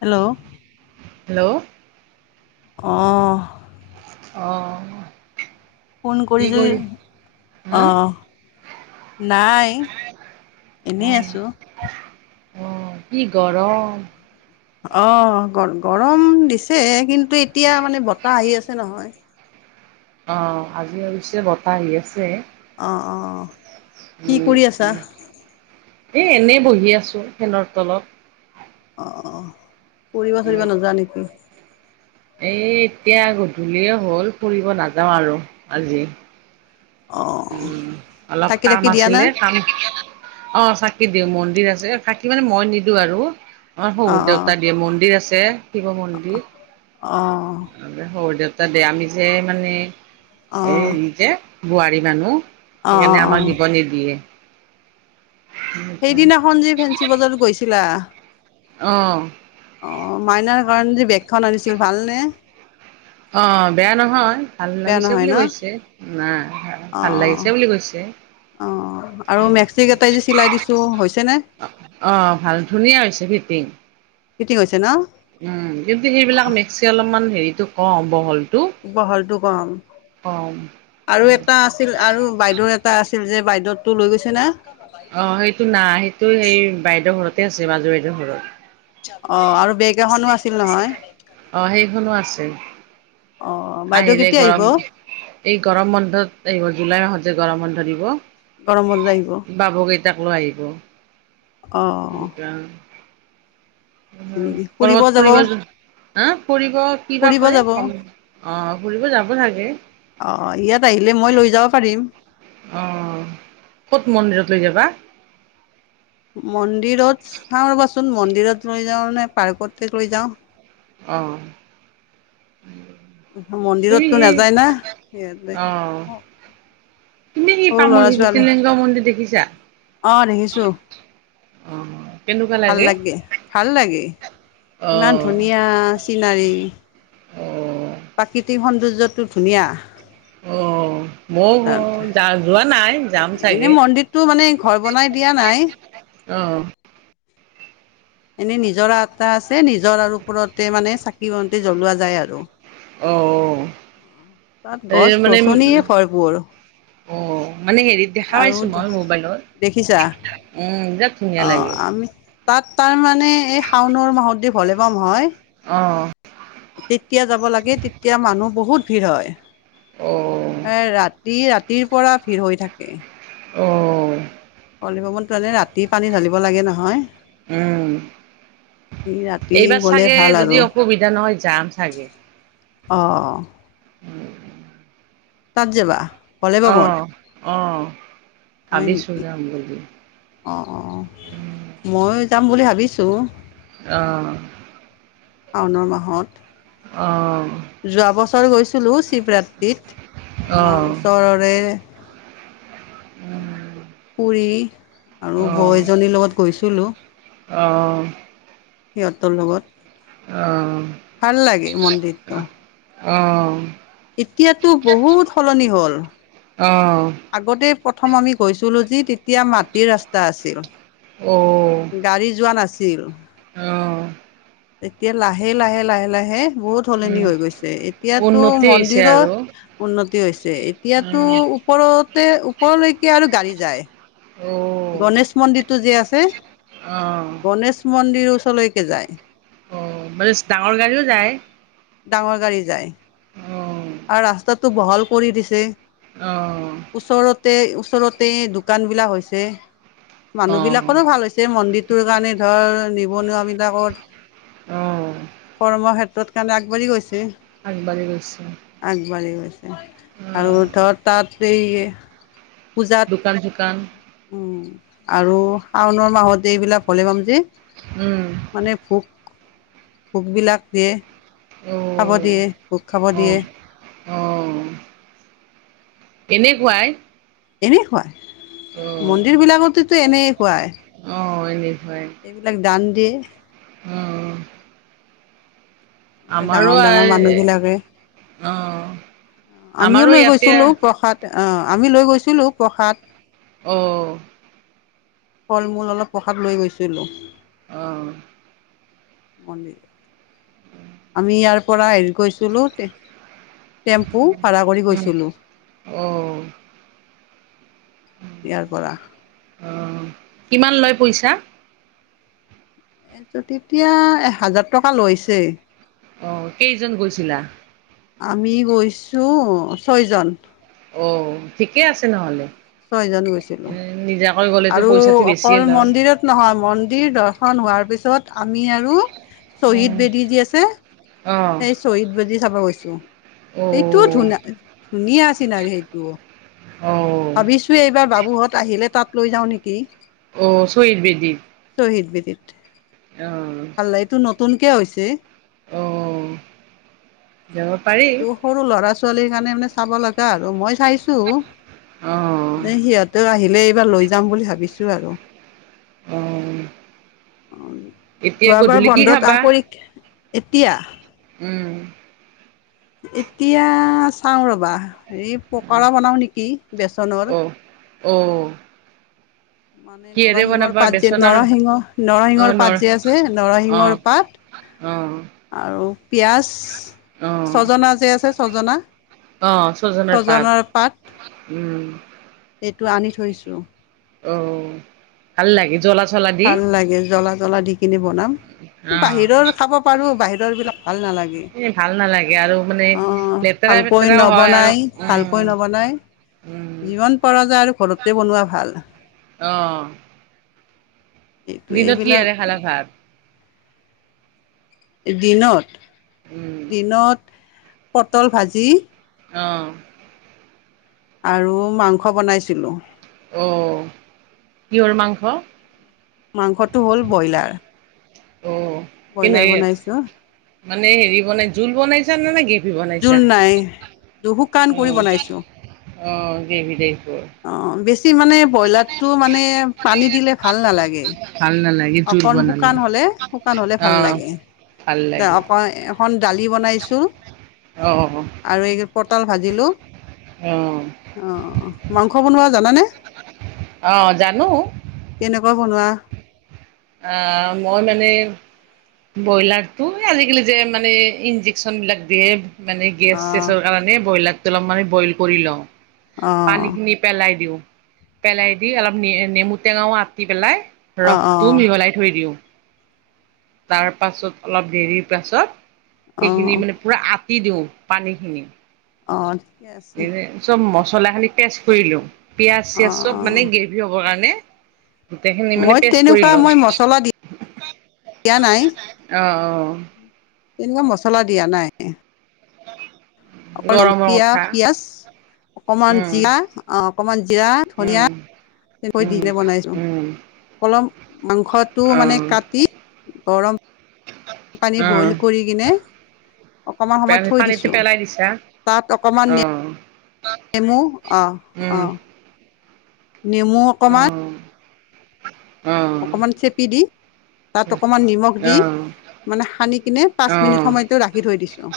Hello? Hello? অ'। অ'। Phone কৰি য হা অ'। নাই এনেই আছোঁ। অ', কি গৰম। অ', গ-গৰম দিছে কিন্তু এতিয়া মানে বতাহ আহি আছে নহয়। অ', আজি অৱশ্যে বতাহ আহি আছে। অ', অ', অ'। উম, এ এনেই বহি আছো ফেনৰ তলত। অ', উম ফুৰিবা-চুৰিবা নোযোৱা নেকি? এই এতিয়া গধূলিয়ে হ'ল, ফুৰিব নাযাওঁ আৰু আজি। অঁ উম, অলপ থাকি কাম থাকি দিয়া না আছিলে কাম। অ', চাকি দিওঁ মন্দিৰ আছে, চাকি মানে মই নিদিওঁ আৰু। আমাৰ অঁ শহুৰ অঁ দেউতাই দিয়ে, মন্দিৰ আছে শিৱ মন্দিৰ। অ'। শহুৰ দেউতা দিয়ে আমি যে মানে অঁ এই যে, বোৱাৰী মানুহ। অঁ অঁ সেইকাৰণে অঁ আমাক দিব নিদিয়। সেইদিনাখন যে ফেঞ্চি বজাৰত গৈছিলা। অ'। অ', মাইনাৰ কাৰণে যে বেগখন আনিছিল ভালনে? অ', বেয়া নহয়, ভাল বেয়া লাগিছে নহয় বুলি ন কৈছে নাই। ভাল অঁ লাগিছে বুলি কৈছে। অ আৰু মেক্সিক কেটাই যে চিলাই দিছো হৈছে নে? অঁ ভাল ধুনীয়া হৈছে ফিটিং ফিটিং হৈছে ন'? উম, কিন্তু সেইবিলাক মেক্সি অলপমান হেৰিটো ক'ম বহলটো। বহলটো ক'ম কম আৰু এটা আছিল। আৰু বাইদেউৰ এটা আছিল যে বাইদেউৰ তো লৈ গৈছে না? অ' সেইটো নাই সেইটো সেই বাইদেউৰ ঘৰতে আছে মাজু বাইদেউৰ ঘৰত। অ' আৰু বেকগ্ৰাউখনো আছিল নহয়। অঁ সেইখনো আছে অ' অ' বাইদেউ আহিলে কেতিয়া আহিব? গৰম এই গৰম বন্ধত আহিব জুলাই মাহত যে গৰম বন্ধ দিব। গৰম বন্ধ আহিব। বাবু কেইটাক লৈ আহিব। অহ অহ। নেকি কৰবাত যাব ফুৰিব যদ হা ফুৰিব কিবা ফুৰিব কৰে যাব অ' ফুৰিব যাব চাগে। অ' ইয়াত আহিলে মই লৈ যাবা পাৰিম। অ' ক'ত মন্দিৰত লৈ যাবা? মন্দিৰত চাও ৰ'বাচোন মন্দিৰত লৈ যাওঁ নে পাৰ্কততে লৈ যাওঁ। অ' তুমি মন্দিৰততো নাযায় না [unintelligible] সিহঁতে অ' তুমি সি সৰু ল'ৰা পামহি ছোৱালী জ্যোতিলিংগ মন্দিৰ দেখিছা? অ দেখিছো অ' কেনেকুৱা লাগে? ভাল লাগে, ইমান অ' ধুনীয়া চিনাৰী। অ' প্ৰাকৃতিক সৌন্দৰ্যটো ধুনীয়া। অহ। তাত [unintelligible] যা-যোৱা নাই যাম এনে চাগে। মন্দিৰটো মানে ঘৰ বনাই দিয়া নাই অ' এনে নিজৰা এটা আছে নিজৰাৰ ওপৰতে মানে চাকি বন্তি জ্বলোৱা যায় আৰু। অ' তাত এই গছ-গছনিৰে ভৰপূৰ। অহ। মানে হেৰিত দেখা আৰু পাইছোঁ মই মোবাইলত, দেখিছা উম বিৰাট ধুনীয়া অ লাগে। আমি তাত তাৰমানে এ শাওনৰ মাহত যে ভলেবম হয়। অহ। তেতিয়া যাব লাগে তেতিয়া মানুহ বহুত ভিৰ হয়, অ', এ ৰাতি, ৰাতি তিৰ পৰা ভিৰ হৈ থাকে। অহ ভলেবমত গ'লে ৰাতি পানী ঢালিব লাগে নহয়। উম, এই ৰাতি এইবাৰ গ'লে চাগে ভাল যদি আৰু অসুবিধা নহয় যাম চাগে। অহ। উম। তাত যাবা? ভলীবমত? অ' অ' হয় ভাবিছোঁ নেকি, যাম বুলি। অ' অ' মইয়ো যাম বুলি ভাবিছোঁ। অ' শাওনৰ মাহত। অহ। যোৱা বছৰ গৈছিলোঁ শিৱৰাত্ৰিত, অ', আমাৰ উম, অ', ওচৰৰে। খুৰী আৰু বৌ এজনীৰ লগত গৈছিলোঁ। অহ। সিহঁতৰ লগত, ভাল লাগে মন্দিৰটো। অহ এতিয়াতো বহুত সলনি হ'ল। অহ আগতে প্ৰথম আমি গৈছিলো যি তেতিয়া মাটিৰ ৰাস্তা আছিল অ গাড়ী যোৱা নাছিল। অ এতিয়া লাহে লাহে লাহে লাহে বহুত সলনি উম, হৈ গৈছে, এতিয়াটো উন্নতি হৈছে আৰু মন্দিৰত উন্নতি হৈছে এতিয়াটো উম, ওপৰতে ওপৰলৈকে আৰু গাড়ী যায়। উম গণেশ মন্দিৰটো যি আছে। অ', গণেশ মন্দিৰ ওচৰলৈকে যায়। অ বেছ ডাঙৰ গাড়ীও যায়। ডাঙৰ গাড়ী যায়। অ' আৰু ৰাস্তাটো বহল কৰি দিছে। অ' ওচৰতে, ওচৰতে দোকান বিলাক হৈছে মানুহ অ'। বিলাকৰো ভাল হৈছে মন্দিত টোৰ কাৰণে ধৰ নিবনুৱা বিলাকৰ, অ', কৰ্মক্ষেত্ৰত সেইকাৰণে আগবাঢ়ি গৈছে। আগবাঢ়ি গৈছে অ আগবাঢ়ি গৈছে আৰু ধৰ তাত এই পূজা দোকান -চোকান উম', আৰু শাওণৰ মাহত যে এইবিলাক বলে বম যি উম, মানে ভোক, ভোকবিলাক দিয়ে উ খাব দিয়ে, ভোক খাব দিয়ে। অ' এনেই খুৱাই? এনেই খুৱাই মন্দিৰবিলাকতটো এনেই খুৱাই। অ', এনেই খুৱাই। এইবিলাক দান দিয়ে। অ' আমাৰো ডাঙৰ ডাঙৰ অ', মানুহ বিলাকে আমিও আমাৰো লৈ ইয়াতে গৈছিলো প্ৰসাদ অ' আমি লৈ গৈছিলো প্ৰসাদ অ' ফল -মূল অলপ প্ৰসাদ লৈ গৈছিলো। অ' মন্দিৰ আমি ইয়াৰ পৰা হেৰিত গৈছিলোঁ টেম টেম্পু ভাড়া কৰি গৈছিলোঁ। অ', অ'। ইয়াৰ পৰা। অম কিমান লয় পইচা? তে তেতিয়া এ হাজাৰ টকা লৈছে। অ', কেইজন গৈছিলা? আমি গৈছোঁ ছয় জন। অ', ঠিকেই আছে নহ'লে। ছয়জন গৈছিলোঁ। [inaudible] আৰু পইচাটো অকল বেছিয়ে লয়। মন্দিৰত নহয় মন্দিৰ দৰ্শন হোৱাৰ পিছত আমি আৰু, শ্বহীদ উম, বেদী যি আছে। অ'। এই শ্বহীদ বেদী চাব গৈছোঁ। সেইটোও ধুনী, ধুনীয়া চিনেৰিটো আছিল আৰু সেইটোও। ভাবিছোঁ এইবাৰ বাবুহঁত আহিলে তাত লৈ যাওঁ নেকি? অ', শ্বহীদ বেদীত? শ্বহীদ বেদিত অ', ভাল লাগে এইটো নতুনকে হৈছে। অ', যাব পাৰি। ত সৰু ল'ৰা ছোৱালীৰ কাৰণে মানে চাব লগা আৰু মই চাইছোঁ অ', সিহঁতেও আহিলে এইবাৰ লৈ যাম বুলি ভাবিছোঁ আৰু। অ', এতিয়া যোৱাবাৰ গধূলি কি বন্ধত খাবা? আহ পৰীক্ষা এতিয়া? উম। এতিয়া চাওঁ ৰ'বা হেৰি পকৰা বনাওঁ নেকি বেচনৰ। অঁ। মানে নৰসিংহৰ বনাবা পাত যে বেচন আৰু নৰসিংহ অ', নৰসিংহৰ নৰ পাত যে আছে অ', নৰসিংহৰ পাত অ। আৰু পিঁয়াজ অ', ছজনা যে আছে ছজনা। অ ছজনৰ ছজনাৰ পাত। উম সেইটো আনি থৈছোঁ। অ ভাল লাগে জ্বলা চলা দি? ভাল লাগে জ্বলা জ্বলা দিকিনি বনাম। অ', বাহিৰৰ খাব পাৰোঁ বাহিৰৰ বিলাক ভাল নালাগে এই ভাল নালাগে আৰু মানে আহ। লেতেৰা ভালকৈ পেতেৰাও হয় আৰু নবনাই উম, ভালকৈ নবনাই। উম, যিমান পৰা যায় আৰু ঘৰতে বনোৱা ভাল। অঁ। এইটো দিনত এইবিলাক কিহেৰে খালা ভাত? দিনত উম, দিনত পটল ভাজি। অ। আৰু মাংস বনাইছিলোঁ। অঁ কিহৰ মাংস? মাংসটো হ'ল ব্ৰইলাৰ। অঁ। ব্ৰইলাৰ বনাইছো। মানে হেৰি বনাই জোল বনাইছা নে নে গ্ৰেভী জোল বনাইছা? নাই শুকান কৰি বনাইছোঁ। অঁ গ্ৰভি টাইপৰে। অঁ বেছি মানে ব্ৰইলাৰটো মানে পানী দিলে ভাল নালাগে। ভাল নালাগে। জোল অকণ বনালে। শুকান হলে শুকান হলে ভাল অ', লাগে। ভাল লাগে এইখন দালি বনাইছোঁ অ', আৰু এই পটল ভাজিলোঁ। অ', আহ। মাংস বনোৱা জানানে? অ', জানো কেনেকুৱা বনোৱা? আ মই মানে ব্ৰইলাৰটো আজিকালি যে মানে ইন্জেকচন বিলাক দিয়ে মানে অ গেছ-চেছৰ কাৰণে ব্ৰইলাৰটো অলপ মানে বইল কৰি লওঁ, অ পানী খিনি পেলাই দিওঁ, পেলাই দি অলপ নেমু টেঙাও আটি পেলাই অ অ ৰস লাই থৈ দিওঁ, তাৰ পাছত অলপ দেৰিৰ পাছত অ সেইখিনি মানে পুৰা আটি দিউ পানী খিনি অ ঠিকে আছে। চব মছলা খিনি পেষ্ট কৰিলো পিয়ঁয়াজ অ চিয়াজ চব অ মানে গ্ৰেভি হ'বৰ কাৰণে গোটেইখিনি মানে মই পেষ্ট কৰি তেনেকুৱা লওঁ। মই মছলা দিয়া অ অ'। কিন্তু মচলা দিয়া নাই। অকল গৰমৰ জলকীয়া, কথা। পিয়াজ, অকমান উম, জিৰা অ অকমান জিৰা ধনীয়া উম, উম, [unintelligible] বনাইছো উম। অলপ মাংসটো মানে অ', কাটি গৰম পানী বইল অ'। কৰি কিনে অকমান সময় থৈ পানীটো দিছো। পেলাই দিছা? তাত অকমান অ', নেমু অ অ। উম, নেমু অকমান অ', অ'। অকমান চেপি দি, তাত অকমান নিমখ দি অ', মানে সানি কিনে পাঁচ মিনিট অ', সময়তো ৰাখি থৈ দিছো।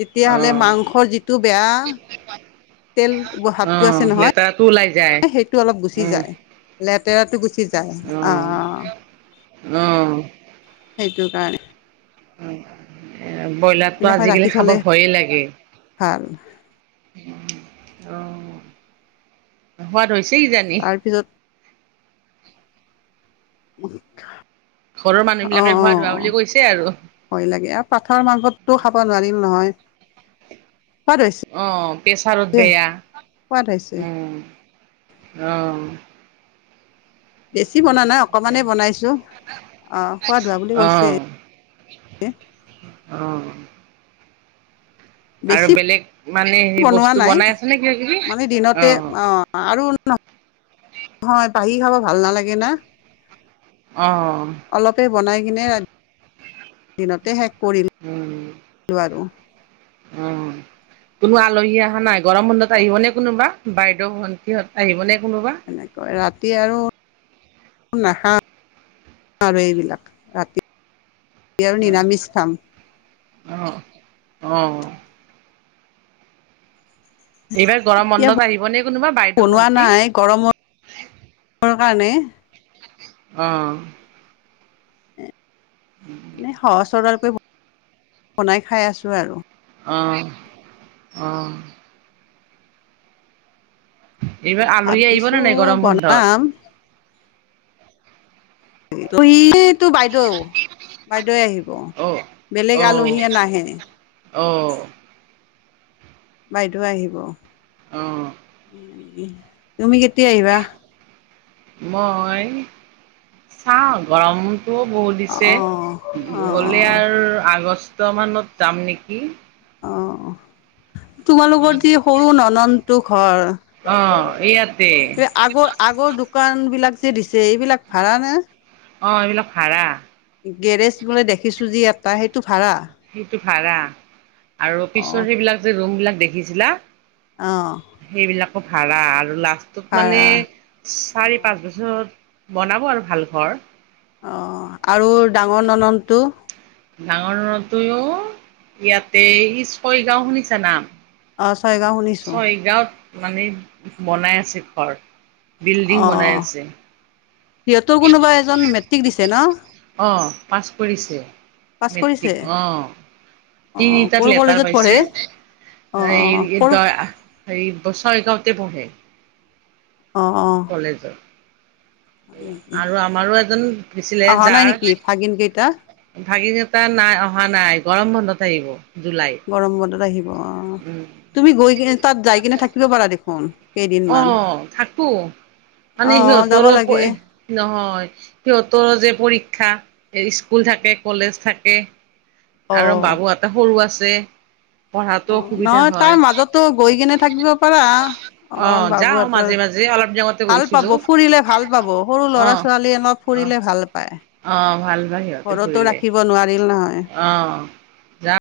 তেতিয়াহ'লে অ', মাংসৰ যিটো বেয়া তেল ভাৱটো আছে নহয় [unintelligible] ওলাই যায়। সেইটো অলপ গুচি যায় লেতেৰাটো গুচি যায় উম অ', উম। সেইটোৰ কাৰণে। এ বইলাৰটো এনেকৈ আজিকালি ৰাখি খাব থ'লে ভয়ে লাগে। অ ভাল। সোৱাদ হৈছে কিজানি? তাৰপিছত [unintelligible] ঘৰৰ মানুহ অ', বিলাকে সোৱাদ হোৱা অ', বুলি কৈছে আৰু। ভয় লাগে। আৰু পাঠাৰ মাংসটো খাব নোৱাৰিম নহয়। সোৱাদ হৈছে অ প্ৰেচাৰত দে বেয়া সোৱাদ হৈছে উম অ। বেছি বনোৱা নাই অকমানেই বনাইছো। অ', সোৱাদ হোৱা বুলি অ। কৈছে। অ। আৰু বেছি বেলেগ মানে হেৰি বনোৱা বস্তু নাই বনাই আছে নে কিবা কিবি? মানে দিনতে অ। অ আৰু [unintelligible] খাব ভাল নালাগে না। অ। অলপেই বনাই কিনে দিনতে শেষ উম। কৰিলোঁ আৰু। উম। কোনো আলহী আহা নাই? গৰম বন্ধত আহিব নে কোনোবা বাইদেউ ভন্টিহত আহিব নে কোনোবা? নাই কৰা। ৰাতি আৰু নাখাও আৰু এইবিলাক ৰাতি আৰু অ নিৰামিষ খাম। অ অ। এইবাৰ গৰম এতিয়া বন্ধত আহিব নে কোনোবা বাইদেউ বনোৱা ভণ্টি? নাই গৰমৰ [unintelligible] কাৰণে অ। উম। এনেই সহজ সৰলকৈ বনাই খাই আছো আৰু। অ' অ' এইবাৰ আলহী আহিব ভাবিছো নে নাই গৰম বন্ধত? বনাম [inaudible] [unintelligible] বাইদেউ, বাইদেউৱে আহিব অ বেলেগ অ আলহীয়ে নাহে। অ', বাইদেউ আহিব অ তুমি কেতিয়া আহিবা? মই চাওঁ গৰম টো বহুত অ দিছে অ অ গ'লে আৰ আগষ্ট মানত যাম নেকি। অ' তোমালোকৰ তে সৰু নননটো ঘৰ অ' ইয়াতে। যে আগৰ-আগৰ দোকানবিলাক যে দিছে এইবিলাক ভাড়া নে? অ' এইবিলাক ভাড়া। গেৰেজ মানে দেখিছো যি এটা সেই সেইটো ভাড়া আৰু অ পিছৰ সেইবিলাক যে ৰুম বিলাক দেখিছিলা অ', সেইবিলাকো ভাড়া আৰু লাষ্টত মানে ভাড়া চাৰি, পাঁচ বছৰ বনাব আৰু ভাল ঘৰ। অ'আৰু ডাঙৰ নননটো? ডাঙৰ নননটোও ইয়াতে, ল ইচ ছয়গাঁও শুনিছা নাম? অ' ছয় গাওঁ শুনি ছয়গাঁৱত মানে বনাই আছে ঘৰ বিল্ডিং বনাই অ' আছে। সিহঁতৰ কোনোবা এজন মেট্ৰিক দিছে ন? অ' পাছ কৰিছে পাছ কৰিছে মেট্ৰিক অ'। অ' তিনিটাত ক'ৰ লেটাৰ কলেজত পঢ়ে পাইছে [unintelligible] অ' ক'ৰ অ' [unintelligible] ছয়গাওঁতে পঢ়ে অ'অ' কলেজত। আৰু আমাৰো এজন দিছিলে অহা নাই যাৰ নেকি ভাগিন কেইটা ভাগিন কেইটা নাই‌ অহা নাই গৰম বন্ধত হে আহিব। জুলাই গৰম বন্ধত আহিব অ' উম তুমি গৈ কিনে তাত যাই কিনে থাকিব পাৰা দেখোন। কেইদিনমান অ' থাকো মানে অ' যাব সিহঁতৰো লাগে প‌ই নহয় সিহঁতৰ যে পৰীক্ষা এ স্কুল থাকে কলেজ থাকে আৰু অ' বাবু হতে সৰু আছে। পঢ়াতো অ' অসুবিধা নহয় তাৰ হয় মাজতো গৈ কেনে থাকিব পাৰা অমাৰ বাবুহঁতৰ যে অলপদিন আগতে ভাল পাব গৈছিলো ফুৰিলে ভাল পাব সৰু অ ল'ৰা- ছোৱালীয়ে এনেও অ ফুৰিলে ভাল পায়। অ' ভাল বাহিৰতে ফুৰিলে। দিৱ নোৱাৰিল নহয়। অ', যা